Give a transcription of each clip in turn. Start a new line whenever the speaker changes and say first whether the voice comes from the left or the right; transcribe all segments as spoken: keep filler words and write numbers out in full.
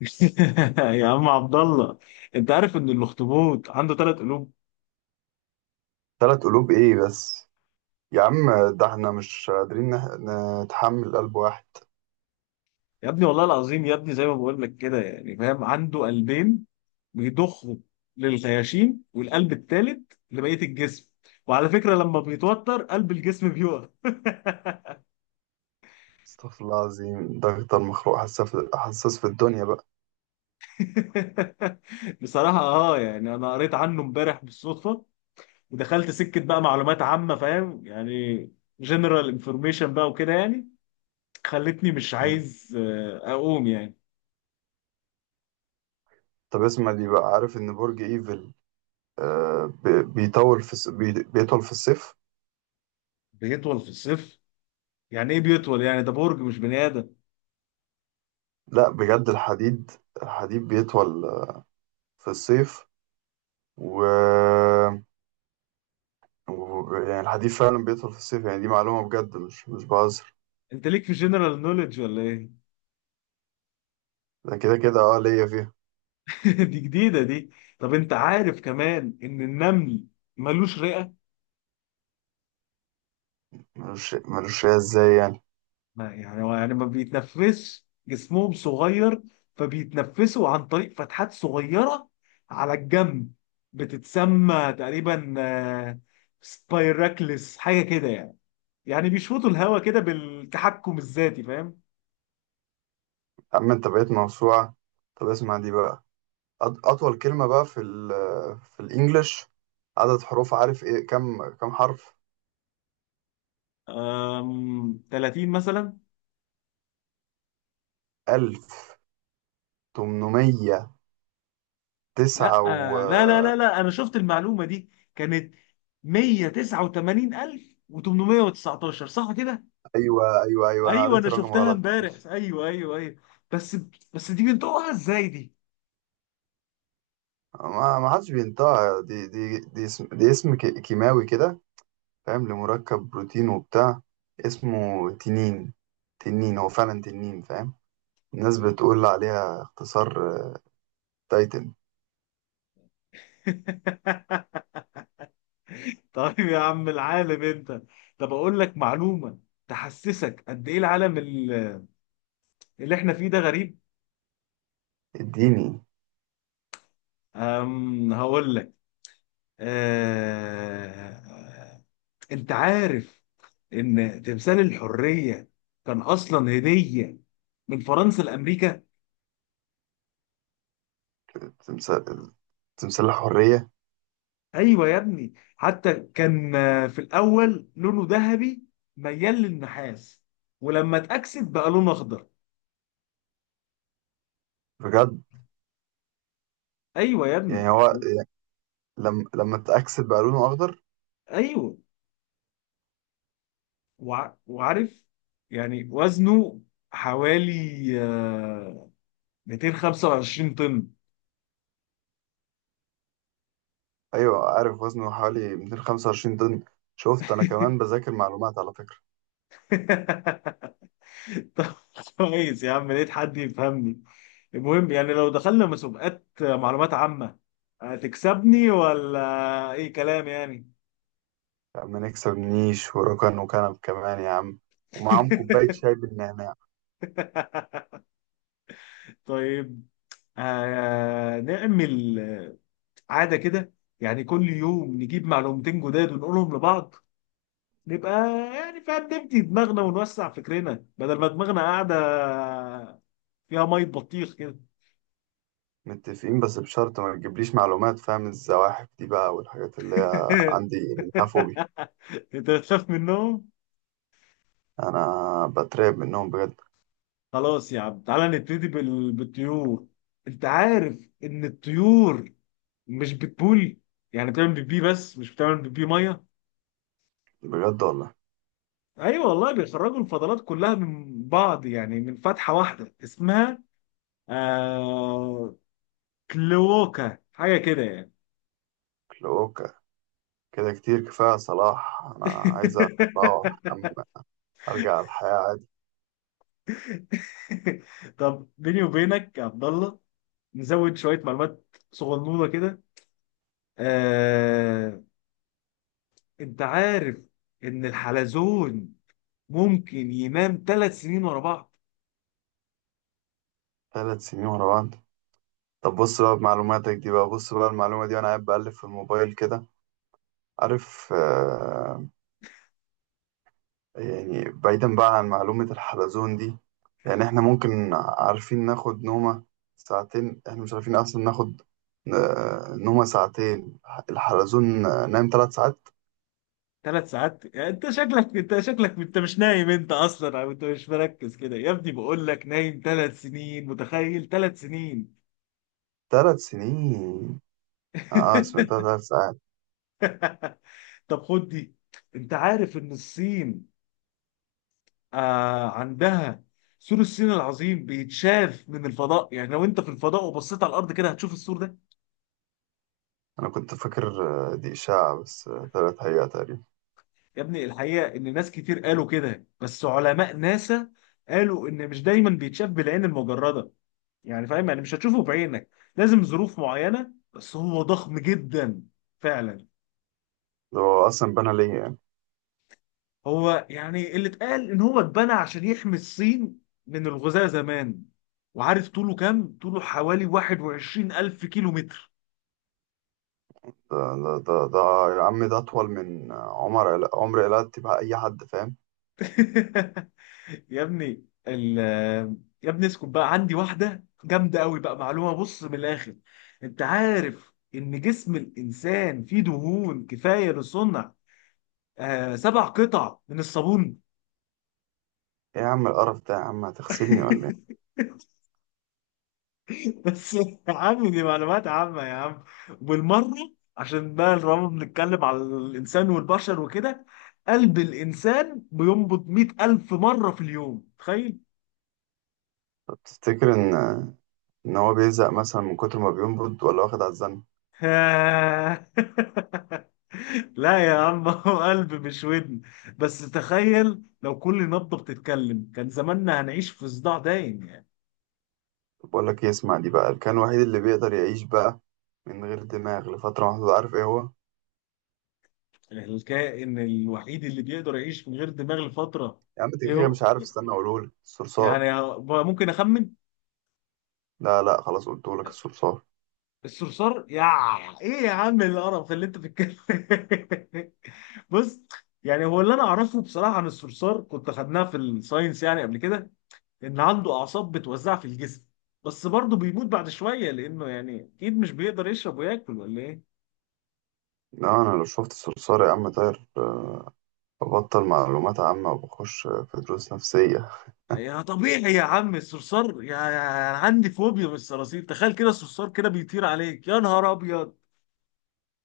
left: يا عم عبد الله، انت عارف ان الاخطبوط عنده ثلاث قلوب؟
right: ثلاث قلوب ايه بس، يا عم، ده احنا مش قادرين نح- نتحمل قلب واحد.
left: يا ابني والله العظيم يا ابني، زي ما بقول لك كده يعني، فاهم؟ عنده قلبين بيضخوا للخياشيم، والقلب الثالث لبقيه الجسم. وعلى فكره لما بيتوتر قلب الجسم بيقف.
right: استغفر الله العظيم، ده اكتر مخلوق حساس في حساس في الدنيا بقى.
left: بصراحه اه، يعني انا قريت عنه امبارح بالصدفه، ودخلت سكه بقى معلومات عامه، فاهم يعني، جنرال انفورميشن بقى وكده يعني. خلتني مش
right: مم.
left: عايز آه، اقوم يعني.
right: طب اسمع دي بقى، عارف ان برج ايفل آه بي- بيطول في الص- بي- بيطول في الصيف؟
left: بيطول في الصيف؟ يعني ايه بيطول؟ يعني ده برج مش بني ادم.
right: لا، بجد، الحديد الحديد بيطول آه، في الصيف و... و يعني الحديد فعلا بيطول في الصيف. يعني دي معلومة بجد، مش مش بهزر.
left: انت ليك في جنرال نوليدج ولا ايه؟
right: ده كده كده اه ليا فيها.
left: دي جديده دي. طب انت عارف كمان ان النمل ملوش رئه.
right: ملوش ملوش فيها ازاي يعني؟
left: ما يعني هو يعني ما بيتنفسش، جسمهم صغير فبيتنفسوا عن طريق فتحات صغيره على الجنب، بتتسمى تقريبا آه، سبايراكلس حاجه كده يعني. يعني بيشفطوا الهواء كده بالتحكم الذاتي، فاهم؟
right: عم، انت بقيت موسوعة. طب اسمع دي بقى، أط- أطول كلمة بقى في ال في الإنجليش، عدد حروف، عارف إيه؟ كم كم حرف؟
left: أم، ثلاثين مثلا؟
right: ألف تمنمية
left: لا،
right: تسعة و...
left: لا لا لا لا، انا شفت المعلومه دي، كانت مية وتسعة وتمانين ألف وتمنمية وتسعتاشر، صح كده؟
right: أيوة، أيوة، أيوة، أنا
left: ايوه،
right: قريت
left: انا
right: الرقم
left: شفتها
right: غلط
left: امبارح،
right: بس.
left: ايوه ايوه ايوه. بس بس دي بنطقها ازاي دي؟
right: ما ما حدش بينطقها. دي دي دي اسم دي اسم ك- كيماوي كده، فاهم، لمركب بروتين وبتاع. اسمه تنين، تنين هو فعلا تنين، فاهم. الناس بتقول عليها اختصار تايتن.
left: طيب يا عم العالم انت. طب اقول لك معلومه تحسسك قد ايه العالم ال- اللي احنا فيه ده غريب.
right: اديني.
left: أم هقول لك. أه... انت عارف ان تمثال الحريه كان اصلا هديه من فرنسا لامريكا.
right: تمثال تمثال الحرية.
left: ايوه يا ابني، حتى كان آه، في الاول لونه ذهبي ميال للنحاس، ولما اتاكسد بقى لونه اخضر.
right: بجد؟
left: ايوه يا
right: يعني
left: ابني
right: هو
left: و-
right: لما لما اتأكسد بقى لونه أخضر؟
left: ايوه وع- وعارف يعني وزنه حوالي آه، ميتين وخمسة وعشرين طن.
right: أيوه، عارف وزنه حوالي مئتين وخمسة وعشرين طن. شفت، أنا كمان بذاكر معلومات على فكرة.
left: طب كويس يا عم، لقيت حد يفهمني. المهم يعني لو دخلنا مسابقات معلومات عامة هتكسبني ولا ايه كلام يعني؟
right: يا عم نكسب نيش وركن وكنب كمان، يا عم، ومعاهم كوباية شاي بالنعناع.
left: طيب، آه نعمل آه، عادة كده، يعني كل يوم نجيب معلومتين جداد ونقولهم لبعض. نبقى يعني فاهم، نبدي دماغنا ونوسع فكرنا بدل ما دماغنا قاعدة فيها مية بطيخ كده.
right: متفقين، بس بشرط ما تجيبليش معلومات، فاهم، الزواحف دي بقى والحاجات اللي هي عندي منها فوبيا.
left: انت بتخاف منهم؟
right: أنا بترعب منهم بجد.
left: خلاص يا عم تعالى نبتدي بال... بالطيور. انت عارف ان الطيور مش بتبول؟ يعني بتعمل بيبي بس مش بتعمل بيبي ميه.
right: بجد والله.
left: ايوه والله، بيخرجوا الفضلات كلها من بعض يعني، من فتحه واحده اسمها آه... كلوكا حاجه كده يعني.
right: لو ك- كده كتير كفاية يا صلاح، أنا عايز أروح، أم- أرجع الحياة عادي.
left: طب بيني وبينك يا عبد الله، نزود شويه معلومات صغنونه كده. آه... انت عارف ان الحلزون ممكن ينام ثلاث سنين ورا بعض؟
right: ثلاث سنين ورا بعض؟ طب بص بقى بمعلوماتك دي بقى، بص بقى المعلومة دي، وأنا قاعد بقلب في الموبايل كده. عارف آه يعني بعيدا بقى عن معلومة الحلزون دي. يعني إحنا ممكن عارفين ناخد نومة ساعتين، إحنا مش عارفين أصلا ناخد آه نومة ساعتين. الحلزون آه، نام ثلاث ساعات.
left: ثلاث ساعات يعني؟ انت شكلك انت شكلك انت مش نايم انت اصلا، او انت مش مركز، كده يا ابني بقول لك نايم ثلاث سنين، متخيل ثلاث سنين؟
right: ثلاث سنين؟ آه، سمعتها ثلاث ساعات.
left: طب خد دي. انت عارف ان الصين آه عندها سور الصين العظيم بيتشاف من الفضاء؟ يعني لو انت في الفضاء وبصيت على الارض كده هتشوف السور ده.
right: أنا كنت فاكر آه، دي إشاعة، بس آه، طلعت حقيقة تقريبا.
left: يا ابني الحقيقه ان ناس كتير قالوا كده، بس علماء ناسا قالوا ان مش دايما بيتشاف بالعين المجرده. يعني فاهم، يعني مش هتشوفه بعينك، لازم ظروف معينة، بس هو ضخم جدا فعلا.
right: ده هو أصلا بنى ليه يعني؟
left: هو يعني اللي اتقال ان هو اتبنى عشان يحمي الصين من الغزاة زمان. وعارف طوله كام؟ طوله حوالي واحد وعشرين ألف كيلو متر.
right: ده ده ده ده يا عم، ده أطول من عمر عل- عمر قلعت تبقى أي حد، فاهم.
left: يا ابني ال يا ابني اسكت بقى، عندي واحدة جامدة قوي بقى، معلومة، بص من الآخر. انت عارف ان جسم الإنسان فيه دهون كفاية لصنع آه سبع قطع من الصابون؟
right: إيه يا عم القرف ده، يا عم، هتغسلني ولا إيه؟
left: بس يا عم دي معلومات عامة يا عم، بالمرة. عشان بقى طالما بنتكلم على الإنسان والبشر وكده، قلب الإنسان بينبض مئة ألف مرة في اليوم، تخيل.
right: طب تفتكر إن إن هو بيزهق مثلا من كتر ما بينبض، ولا واخد على الزن؟
left: آه. لا يا عم، هو قلب مش ودن. بس تخيل لو كل نبضة بتتكلم كان زماننا هنعيش في صداع دايم يعني.
right: طب بقول لك إيه، اسمع دي بقى، كان الوحيد اللي بيقدر يعيش بقى من غير دماغ لفترة محدودة، عارف إيه هو؟
left: الكائن الوحيد اللي بيقدر يعيش من غير دماغ لفترة؟
right: يا عم أنت كده
left: ايه
right: كده
left: هو
right: مش عارف، استنى أقولهولك،
left: يعني؟
right: الصرصار.
left: ممكن أخمن.
right: لا، لا، خلاص قلتهولك الصرصار.
left: الصرصار، يا ايه يا عم القرف اللي انت بتتكلم؟ بص، يعني هو اللي انا اعرفه بصراحه عن الصرصار، كنت خدناها في الساينس يعني قبل كده، ان عنده اعصاب بتوزعها في الجسم، بس برضه بيموت بعد شويه لانه يعني اكيد مش بيقدر يشرب وياكل، ولا ايه.
right: لا، أنا لو شفت الصرصار يا عم طاير، ببطل معلومات عامة وبخش في دروس نفسية.
left: يا طبيعي يا عم الصرصار، يا يا- انا عندي فوبيا من الصراصير. تخيل كده الصرصار كده بيطير عليك، يا نهار ابيض،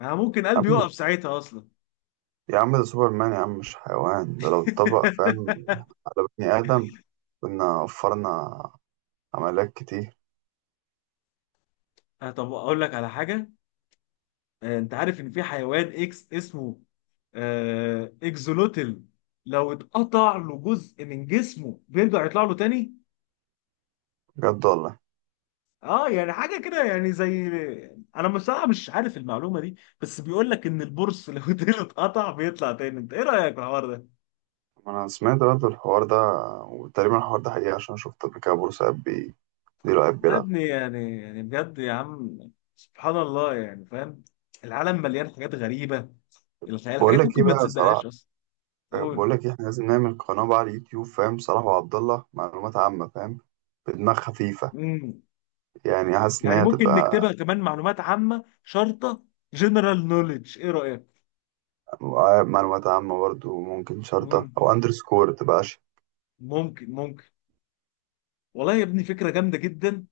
left: انا ممكن قلبي يقف ساعتها اصلا.
right: يا عم ده سوبرمان، يا عم مش حيوان، ده لو اتطبق، فاهم، على بني آدم كنا وفرنا عمليات كتير.
left: آه، طب اقول لك على حاجه. آه، انت عارف ان في حيوان اكس اسمه آه، اكزولوتل، لو اتقطع له جزء من جسمه بيرجع يطلع له تاني.
right: بجد والله.
left: اه يعني حاجه كده يعني زي، انا بصراحه مش عارف المعلومه دي بس بيقول لك ان البورس لو ديله اتقطع بيطلع تاني. انت ايه رايك في الحوار ده؟
right: ما أنا سمعت برضه الحوار ده، وتقريبا الحوار ده حقيقي عشان شفت قبل كده بورسعيد بي ديرو قاعد
left: والله يا
right: بيلعب.
left: ابني يعني يعني بجد يا عم، سبحان الله يعني فاهم، العالم مليان حاجات غريبه، الخيال،
right: بقول
left: حاجات
right: لك إيه
left: ممكن ما
right: بقى صلاح.
left: تصدقهاش اصلا. قول.
right: بقول لك إيه، إحنا لازم نعمل قناة بقى على اليوتيوب، فاهم، صلاح وعبد الله معلومات عامة، فاهم، بدماغ خفيفة.
left: امم
right: يعني حاسس إن
left: يعني
right: هي
left: ممكن
right: هتبقى.
left: نكتبها كمان معلومات عامه شرطه، جنرال نوليدج، ايه رايك؟
right: معلومات عامة برضه، ممكن شرطة
left: مم.
right: أو أندرسكور تبقى.
left: ممكن، ممكن. والله يا ابني فكرة جامدة جدا.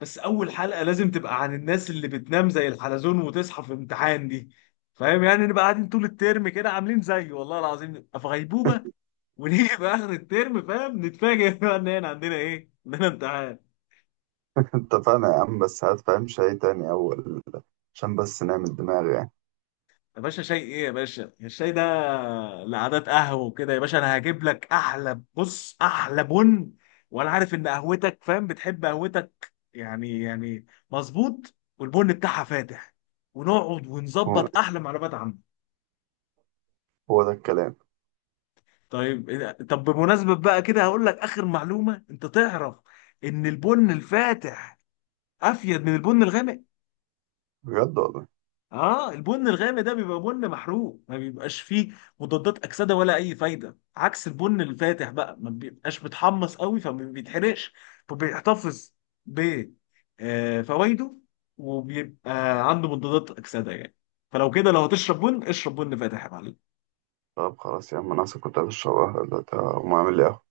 left: بس أول حلقة لازم تبقى عن الناس اللي بتنام زي الحلزون وتصحى في امتحان دي. فاهم يعني، نبقى قاعدين طول الترم كده عاملين زيه، والله العظيم نبقى في غيبوبة، ونيجي في آخر الترم فاهم، نتفاجئ بقى إن إحنا عندنا إيه؟ عندنا امتحان.
right: اتفقنا يا عم، بس هات فاهم شيء تاني أول عشان بس نعمل دماغ يعني.
left: يا باشا شاي ايه يا باشا الشاي ده؟ لعادات قهوه وكده يا باشا، انا هجيب لك احلى، بص، احلى بن. وانا عارف ان قهوتك، فاهم، بتحب قهوتك يعني يعني مظبوط، والبن بتاعها فاتح، ونقعد
right: هو
left: ونظبط احلى معلومات عنه.
right: هو ده الكلام.
left: طيب إيه- طب بمناسبه بقى كده هقول لك اخر معلومه، انت تعرف ان البن الفاتح افيد من البن الغامق؟
right: بجد والله.
left: اه، البن الغامق ده بيبقى بن محروق، ما بيبقاش فيه مضادات اكسده ولا اي فايده، عكس البن الفاتح بقى ما بيبقاش متحمص قوي فما بيتحرقش، فبيحتفظ ب آه، فوائده، وبيبقى عنده مضادات اكسده يعني. فلو كده لو هتشرب بن اشرب بن فاتح يا معلم.
right: طب خلاص يا عم، انا أصلا كنت عايز اشرب قهوة دلوقتي، هقوم اعمل لي قهوة.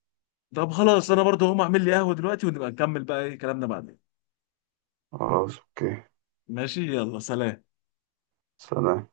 left: طب خلاص انا برضه هقوم اعمل لي قهوه دلوقتي، ونبقى نكمل بقى ايه كلامنا بعدين.
right: خلاص، اوكي،
left: ماشي، يلا سلام.
right: سلام.